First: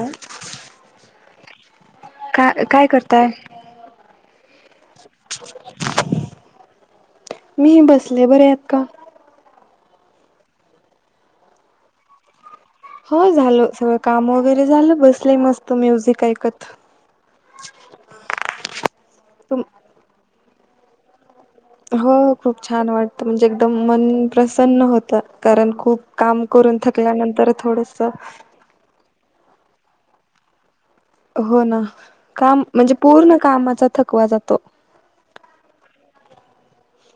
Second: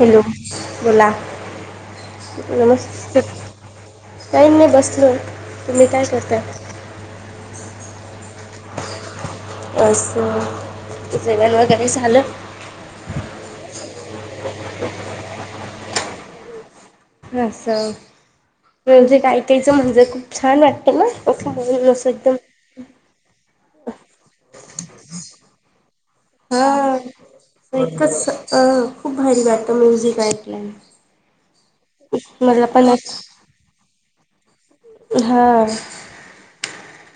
Hello बोला का काय नमस् करताय? टाईन नाही बस स तुम्ही काय करताय? मीही बसले, बरे आहेत का? अस, जेवण वैगेरे झाल? हो झाल. सगळं काम वगैरे झालं, बसले मस्त म्युझिक ऐ असं म्युझिक ऐकायचं म्हणजे खूप छान वाटत ना? असं म्हणून असं हो एकदम खूप छान वाटतं, म्हणजे एकदम मन प्रसन्न होतं. कारण खूप काम करून हा थकल्यानंतर थोडस एकच अ खूप भारी वाटत म्युझिक ऐकल्याने. हो ना, काम मला पण म्हणजे पूर्ण कामाचा थकवा जा तो हा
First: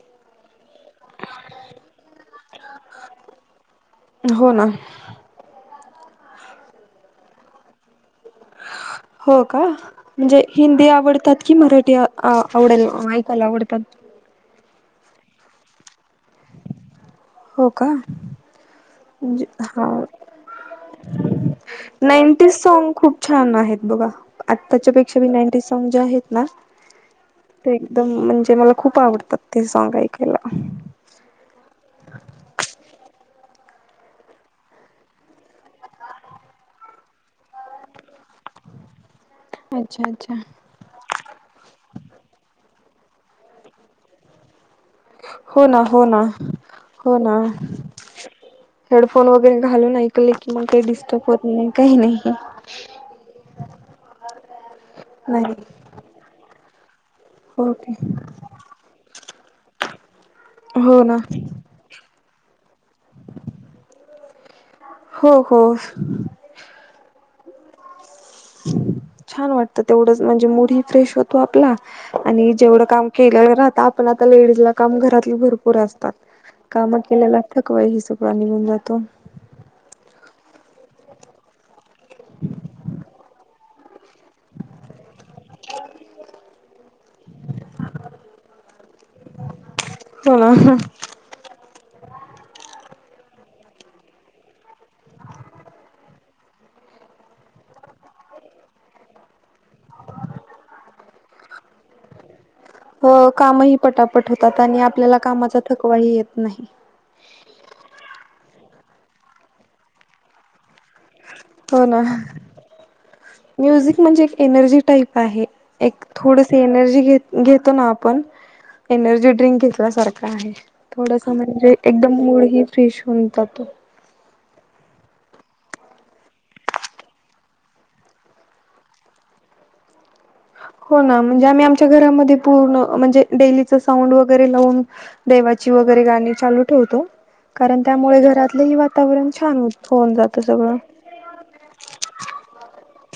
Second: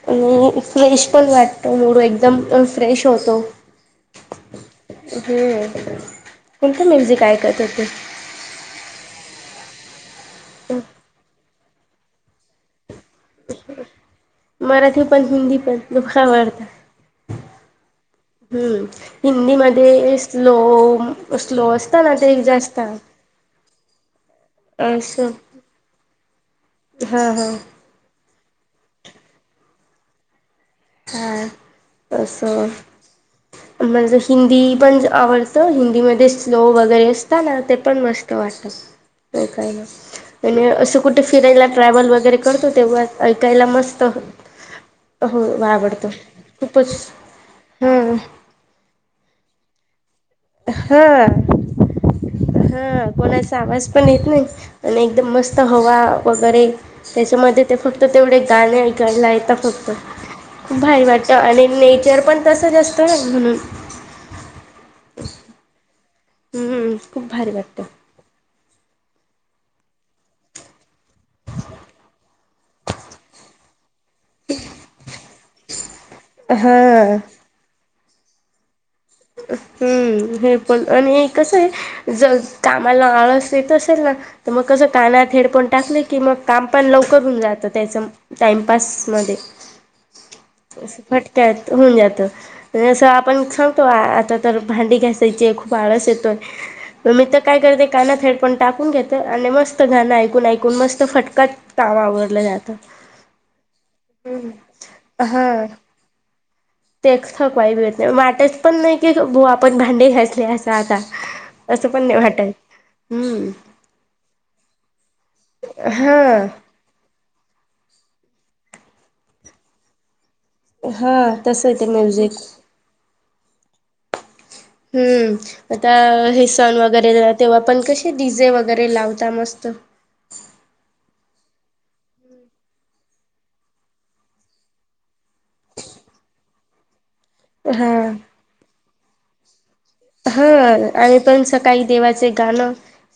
आणि फ्रेश पण वाटतो मुडं एकदम पण फ्रेश होतो. हो ना कोणते म्युझिक ऐकत होते? हो का? म्हणजे हिंदी आवडतात की मराठी आवडेल ऐकायला आवडतात? मराठी पण हिंदी पण दो पण आवडतात. हो का हम. हा हिंदीमध्ये स्लोम स्लो असत ना तेच नाईंटीज जास्त सॉन्ग खूप छान आहेत बघा. आत्ताच्या पेक्षा मी असं नाईंटी सॉंग जे आहेत ना हां हां ते एकदम म्हणजे मला खूप आवडतात ते सॉंग ऐकायला. हा अस म्हणजे हिंदी पण आवडतं हिंदीमध्ये स्लो वगैरे ताना ते पण मस्त वाटतात ओकायला अच्छा अच्छा. आणि असं कुठे फिरायला ट्रॅव्हल वगैरे करतो तेव्हा ऐकायला मस्त अ होय. हो ना, हो ना, हो ना. हां हेड फोन वगैरे घालून ऐक हा, नाही हा कोणाचा आवाज पण येत नाही आणि एकदम नाही. मस्त हवा वगैरे त्याच्यामध्ये ते ओके फक्त तेवढे गाणे ऐकायला ये आत्ता फक्त खूप हो भारी ना वाटतं आणि नेचर पण तसंच असतं ना म्हणून. हो हो हम्म खूप भारी वाट त छान वाटतं तेवढंच म्हणजे मुड फ्रेश होतो आपला आणि जेवढं काम केलेलं राहत पण आता डीज ला काम घरात भर पुर काम हा केलेला थकवा ह सु पाणी घेऊन जातो हम्म हेडफोन आणि कसं आहे जर कामाला आळस येत असेल ना तर मग कस कानात हेडफोन टाकले की मग काम पण लवकर होऊन जातं त्याच टाइमपास मध्ये हो ना. अस फटक्यात होऊन जातं असं आपण ख आता तर भांडी घ्यासायचीये. खूप आळस येतोय. मग मी त काय करते? कानात हेडफोन टाकून घेते आणि मस्त. मस्त गाणं ऐकून ऐकून मस्त फटक्यात आवरलं जात. अ कामही पटापट ह्म्म होतात आणि आपल्याला हा.. कामाचा थकवाही येत नाही. तेच... वाटच पण नाही की आपण भांडे घासले अस. हो ना हम्म म्युझिक म्हणजे एक एनर्जी टाईप आहे. एक हा थोडस एनर्जी घे घेतो ना आपण पण एनर्जी ड्रिंक घेतल्या सारख आहे हा थोडस.. तसं म्हणजे येते एकदम म्युझिक. मूड ही फ्रेश होऊन जातो. हम्म आता हे सण वगैरे तेव्हा पण कसे डीझे वगैरे लावता मस्त. हो ना म्हणजे आम्ही आमच्या घरामध्ये पूर्ण म्हणजे डेलीच साऊंड वगैरे लावून देवाची वगैरे गाणी चालू ठेवतो कारण हा त्यामुळे घरातलेही वात वातावरण छान होत. हा.. आम्ही पण सकाळी देवाचे गाणं.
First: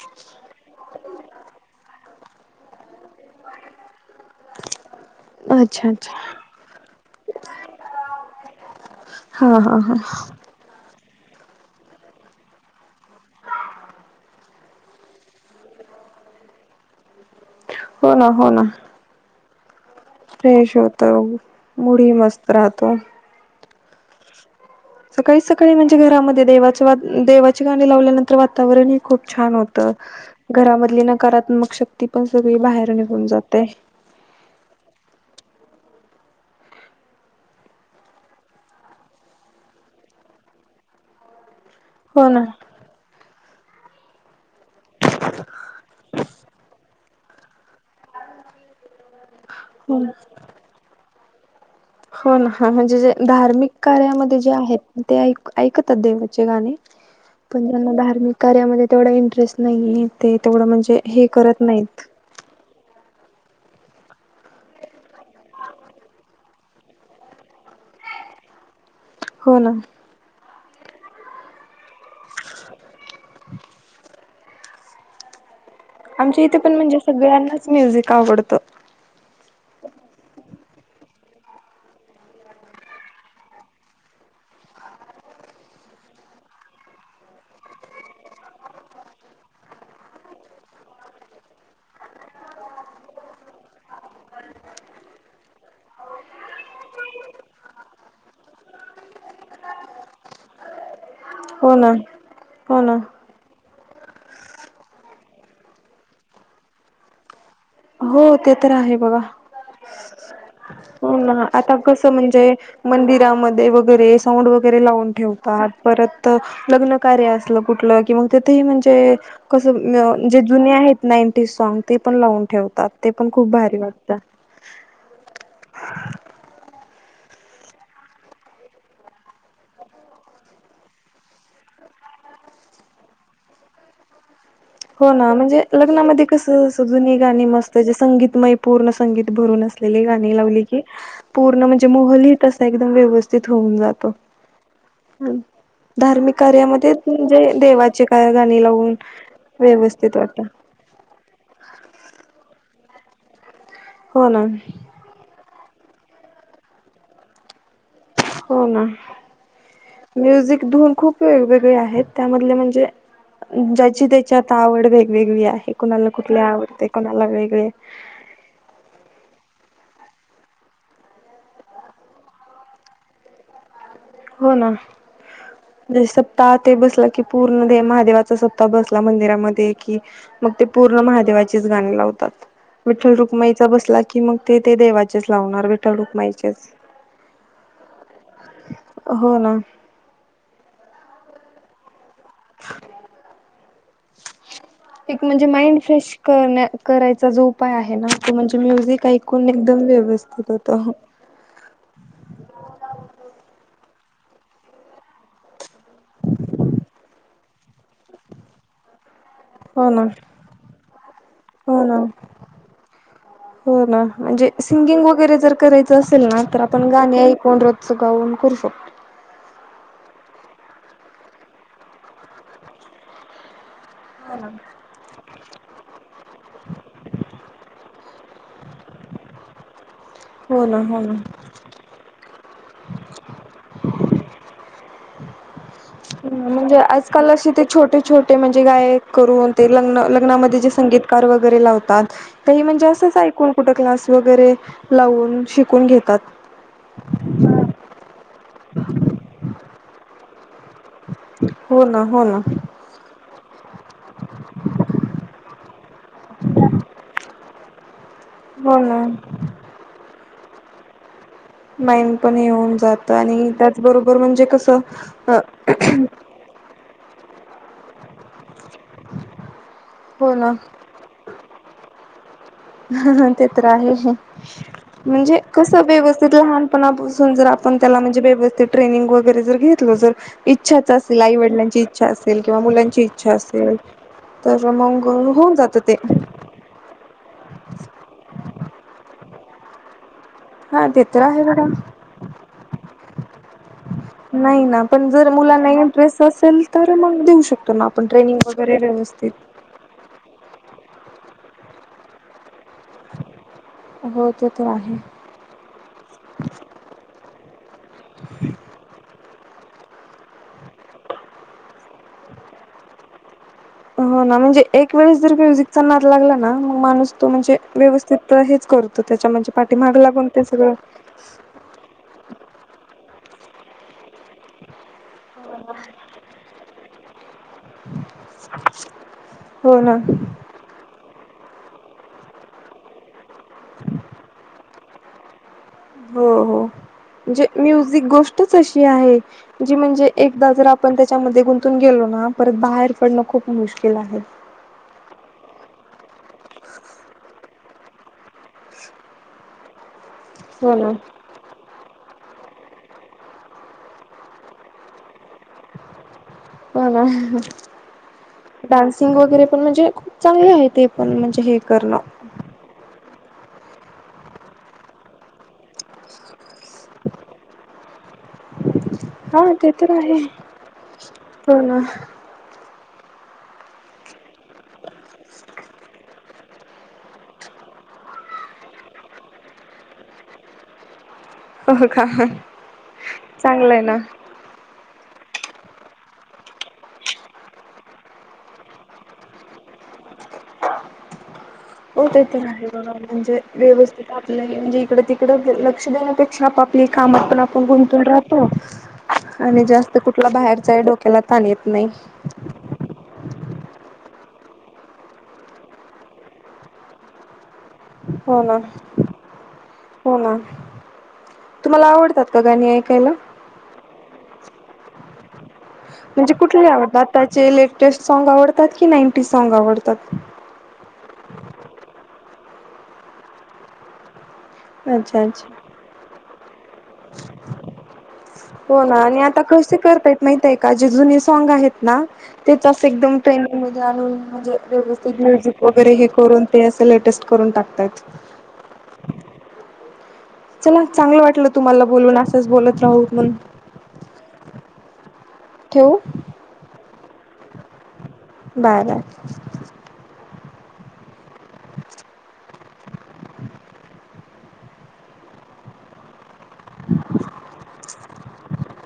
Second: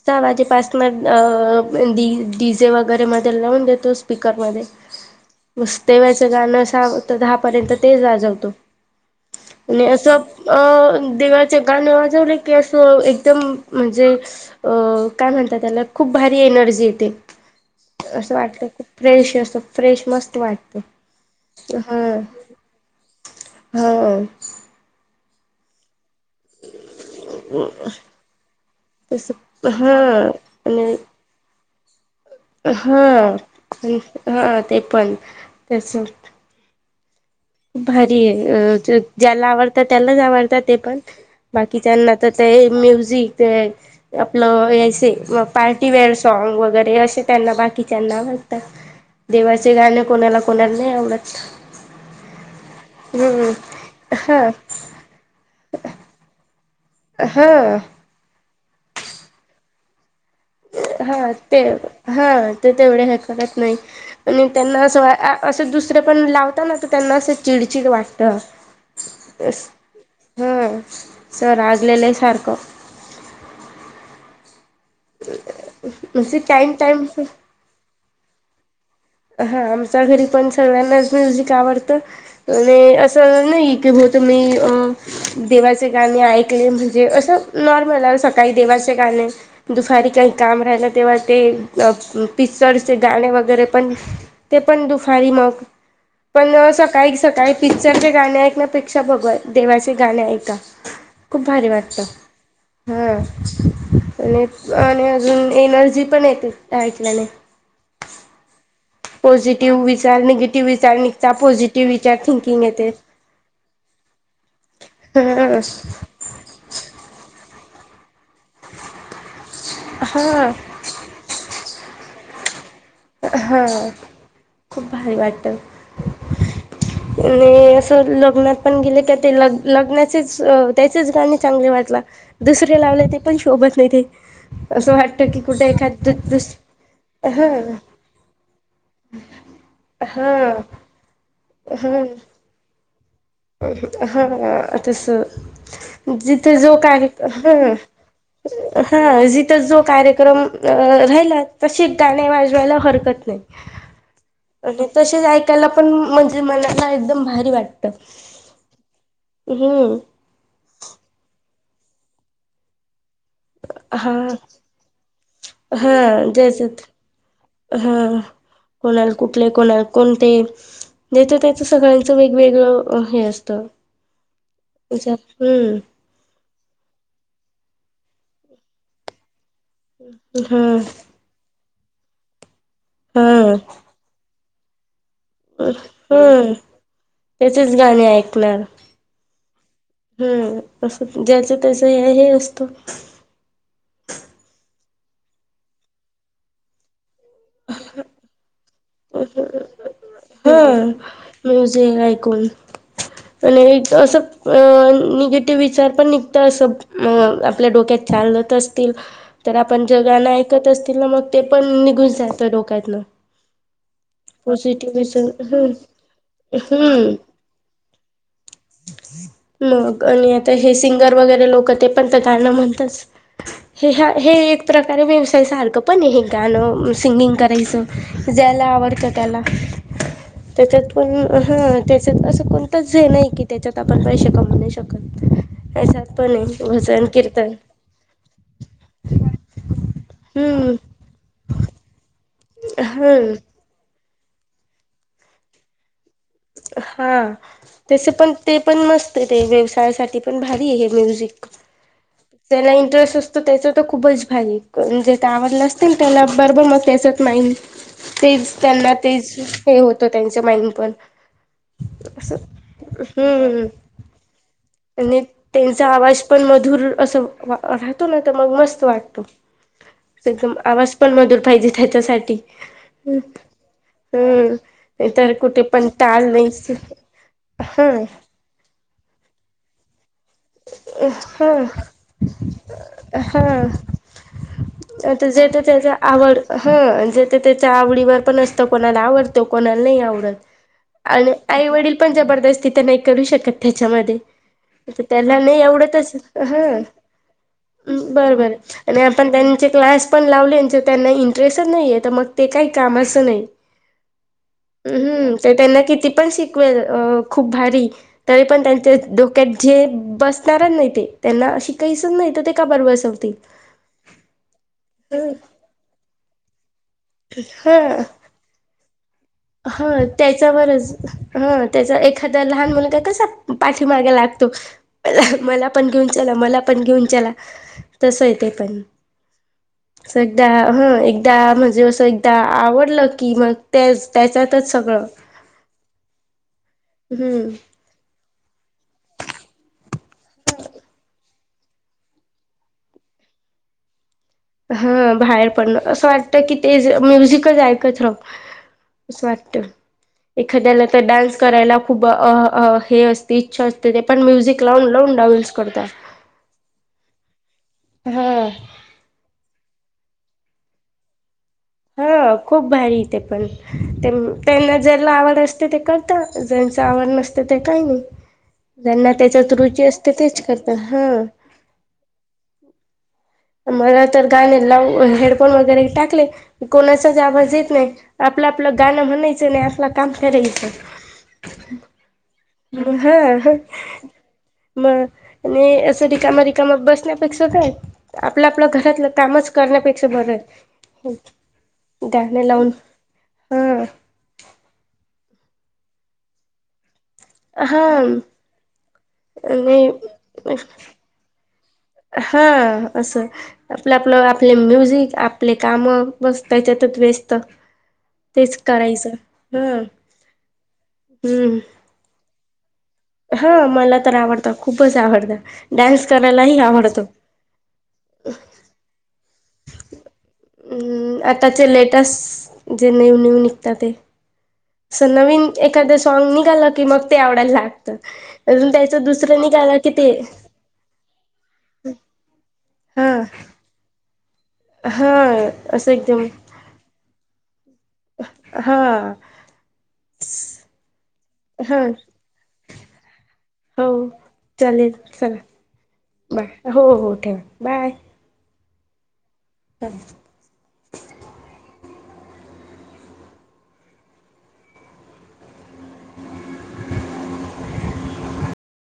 सहा वाजेपासन डीजे वगैरे मध्ये लावून देतोस. स्पिकर मध्ये. अच्छा अच्छा देवाच गाणं तर दहा पर्यंत ते वाजवतो हा हा आणि हा असं अ दिवा ते गाणं वाजवलं की असं एकदम म्हणजे. अ.. काय म्हणतात त्याला? खूप भारी एनर्जी येते. हो ना असं हो ना वाटत की फ्रेश असं फ्रेश मस्त फ्रेश वाटतं होतो. मूडही मस्त राहतो. होय.. सकाळी सकाळी म्हणजे घरामध्ये देवाच्या देवाची गाणी लावल्यानंतर वातावरण ही खूप तस छान होत. हा आणि घरामधलि नकारात्मक शक्ति हा.. हा. ते पण तस. भारी आहे. अ.. ज्याला आवडत त्यालाच आवडत ते पण. बाकीच्यांना हो तर ना तेही हो म्युझिक ते आपलं पार्टीवेेअर सॉग वगैरे असे त्यांना बाकीच्यांना वाटत. देवाचे गाणे. ना कोणाला कोणाला नाही आवडत? हो.. ना. हा.. जे हम्म धार्मिक कार्यामध्ये हा जे आहेत. ते एक ऐकतात देवाचे गाणे. हा पंधराला धार्मिक कार्यामध्ये तेवढा इंटरेस्ट नाहीे येते. हा.. ते. हा.. ते.. तेवढ हो त नाही आणि त्यांना अस असं दुसरं पण लावताना. तर त्यांना असं चिडचिड वाटत. हो ना हा सर आज [inaudible] सारखं [inaudible] आमच्या इथे टाइम पण म्हणजे टाइम सगळ्यांनाच म्युझिक क आवडत हा आमच्या घरी पण सगळ्यांनाच म्युझिक आवडतं आणि असं नाही की हो तुम्ही देवाचे गाणे ऐकले म्हणजे असं नॉर्मल आहे सकाळी देवाचे गाणे दुपारी काही काम राहिलं तेव्हा ते पिक्चरचे गाणे वगैरे पण ते पण दुपारी मग पण सकाळी सकाळी पिक्चरचे गाणे ऐकण्यापेक्षा भगवा देवाचे गाणे ऐका [unintelligible] खूप भारी हो ना वाटतं हो ना हा आणि आणि अजून एनर्जी पण येते ऐकल्याने हो ते तर आहे बघा पॉझिटिव्ह वि [inaudible] हो ना आता कस म्हणजे येते मंदिरामध्ये वगैरे साऊंड वगैरे लावून ह ठेवतात परत लग्न कार्य असलं कुठलं कि मग तिथेही म्हणजे कस जे हा जुन्या आहेत नाईंटी सॉग ते पण लावून ठेव तात ते पण खूप हा भारी वाटतात खूप भारी वाटतं आणि असं लग्नात पण गेले क ते ल लग्नाचेच त्याचेच गाणे चांगले वाटला दुसरे लावले ते पण शोभत नाही ते असं हो वाटतं ना की म्हणजे कुठे एखाद लग्नामध्ये कस दुस जुनी गाणी हा मस्त संगीत मय पूर्ण संगीतमय भरून असलेली गाणी हा लावली की पूर्ण म्हणजे हा [inaudible] एकदम व्यवस्थित होऊन जातो हा तस धार्मिक जिथ जो कार्यामध्ये का म्हणजे ह देवाचे काय गाणी लावून हा जिथं जो व्यवस्थित कार्यक्रम वाटत राहिला अ तशि गानी वाजवायला हर कत नाही हो ना आणि तसेच ऐकायला पण म्हणजे मला ना एकदम भारी वाटतं हो ना म्युझिक धुून खूप वेगवेग वळे आहेत त्यामधले म्हणजे ज्याची हा त्याची आता आवड वेगवेगळी आहे हा कोणाला कुठली जयचत आवडते कोणाला वेगळे हा कोणाला कोणाला कोणती जेच तेच सगळ्यांचं वेगवेगळं हे असतं हो ना हम्म जर सप्ताह ते बसलं की पूर्ण ते महादेवाच सप्ताह बसला मंदिरामध्ये की मग हा ते पूर्ण महादेवाचे तीच गाणी लावतात. विठ्ठल हा रुक्माईचा बसला की मग ते ते देवात हम्म त्याचेच गाणे ऐकणार. हो ना. तंसच ज्याच त्याच हे असतो. एक म्हणजे माइंड फ्रेश करन्या करायच. तो जो उपाय आहे ना तो म्हणजे म्युझिक. ऐकून एकदम ह व्यवस्थित होत म्युझिक ऐकून आणि एक असंच अ निगेटिव्ह विचार पण निघत असं मग आपल्या डोक्यात चालत असतील तर आपण हो जे ना गाणं ऐकत असतील ना मग ते पण हो निघून जात डोक्यातन. होना म्हणजे सिंगिंग वगैरे जर करायचं असेल ना तर आपण हम्म. गाणी ऐकून रोज चा गाऊन करू शकतो. तर हे सिंगर वगैरे लोक ते पण ते गणं म्हणत असता हे ह्या हे एक प्रकारे व्यवसाय सारखं पण हे गाणं सिंगिंग करायचं जर. मला आवडतं त्याला हो ना त्याच्यात हो ना. पण हं त्याच्यात असं कोणतच हे नाही कि त्याच्यात आपण पैसे कमवू शकतो. [unintelligible] हं म्हणजे भजन आजकाल अस कीर्तन ते छोटे छोटे म्हणजे गायक करून ते लग्न लग्नामध्ये जे हम्म संगीतकार वगैरे लावतात. काही म्हणजे असंच हम्म ऐकून कुठल क्लास वगैरे, लावून शिकून घेतात. हा त्याच पण ते पण मस्त आहे ते व्यवसाय. [unintelligible] साठी पण भारी आहे. म्युझिक हो ना हो ना. ज्यांना इंटरेस् असतो त्याच तर खूपच भारी जे [unintelligible] [unintelligible] बरोबर मस त्याच्यात नाही, ते हो त्यांना ना तेच हे होत त्यां [unintelligible] माइंड पण येऊन, जात आणि त्याचबरोबर म्हणजे कसं. आणि अ त्यांच आवाज पण मधुर अ [unintelligible] राहतो ना तर मग मस्त. वाटतो [unintelligible] हो त्यांच ना आवाज पण मधुर पाहिजे. त्याच्यासाठी. ते तर आहे हम्म तर म्हणजे कुठे कसं, पण ताल व्यवस्थित नाहीच लहानपणापासून जर आपण हा त्याला म्हणजे, व्यवस्थित ट्रेनिंग वगैरे जर घेत [unintelligible] इच्छाच असेल हा आईवडिलांची इच्छा असेल. किंवा मुलांची इच्छा हा असेल तर मग होऊन, जात ते. जाच्या त्यांच्या त्याच्या आवडीवर पण असतं कोणाला, आवडतं कोणाला नाही आवडतं. हा ते तर आणि आहे बघा आई वडील पण जबरदस्ती करू शकत त्याच्यामध्ये नाही ना पण जर [unintelligible] मुलांना इंटरेस्ट असेल तर मग देऊ शकतो ना आपण बरं ट्रेनिंग बरं वगैरे अणि आपण व्यवस्थित त्यांचे क्लास पण लावल्यांच त्यांच त्यांना इंटरेस्टच नाहीय, तर मग ते काय? कामाचं नाइ हो ते तर आहे अहं अहं ते त्यांना किती? पण शिकवेल अ खूप भारी तरी पण त्याच त्यात जे बसणारं नाही ते त्यांना अ शिकायचचं नाही, तर ते का बरं बसवतील. हो ना म्हणजे, एक वेळेस जर म्युझिकचा नाद लागला. ना मग माणूस तो म्हणजे हा व्यवस्थित [unintelligible] म्हणजे हा पाठीमाग लागून ते सगळं त्याच्यावरच हं त्याच्या एखादा लहान मुलगा कसा पाठीमागे ला त अहं! मला पण घेऊन चला, मला पण घेऊन चला, तसयं ते पण हो ना [unintelligible] हं. त्या म्हणजे असं एकदा आवडलं की, मग तेच. त्यातच सगळं. हो हो जे हम्म म्युझिक गोष्टच अशी आहे. जी म्हणजे एकदा जर आपण त्याच्यामध्ये गुंतून गेलो ना परत बाहेर पडणं खूप मुश्किल आहे. हा बाहेर पडण असं वाटत की ते ज म्युझिकच अं ऐकत राहु असं वाटत. हो एखाद्याला ना. तर डान्स करायला खूप हं हं असते इच्छा असते ते पण म्युझिक लावून लावून ट्रॅवल्स करतात. हो ना हा डान्सिंग वगैरे पण म्हणजे चांगले आहे ते पण म्हणजे हे करणं. हा खूप भारी ते पण त्यान त्यांना ज्याला आवड असते ते करतं ज्यांचं आवड नसते ते काय नाही. जेना हा त्याच्यात ते रुची तर असते आहे. तेच करतां हा हो ना मला तर गाणे लावुन हेडफोन वगैरे टाकले कोणाचाच आवाज येत नाहीत आपलं आपलं गाणं म्हणायचं नाही आपलं काम करायचं. हो का. हा हा. चांगलं आहे ना. म आणि असं रिकाम रिकाम बसण्यापेक्षा काय आपलं आपल्या घरातलं कामच करण्यापेक्षा बरंय, होय. हो तेथे आहे बघा म्हणजे व्यवस्थित आपल्या ही म्हणजे इकडे तिक लक्ष देण्यापेक्षा आप आपली कामात पण आपण हा गुंतवुन राहतो. आणि जास्त कुठला बाहेरचा आहे डोक्याला ताण येत नाही हा असं आपल्या वर आपले म्युझिक आपले कामं बस त्याच्यातच व्यस्त हो ना तेच करायचं हा हो ना हम्म तुम्हाला आवडतात का गाणी ऐ हा मला तर आवड खूपच आवडता. म्हणजे कुठले आवडतात आताचे लेटेस्ट साँग आवडतात की नायंटी साँग सॉंग आवडतात. अम् आताचे लेटेस्ट जे न्यू न्यू निघतं ते स अच्छा अच्छा. नवीन एखाद्या सॉग नी गलत हो ना त्याचं आणि दुसरं आता कसे निघालं की ते करतायेत माहितेय का जे जुने सॉग आहेत ना तेच असं हा एकदम ट्रेनिंग मधे आणून म्हणजे हा व्यवस्थित म्युझिक वगैरे असं हे एकदम करून ते असं लेटेस्ट करून टाक हा चला चांगलं वाटलं हा तुम्हाला बोलून असंच बोलत [unintelligible] हो चालेल ठेवू चला बाय हो हो ठेव बाय बाय बाय [unintelligible] [inaudible]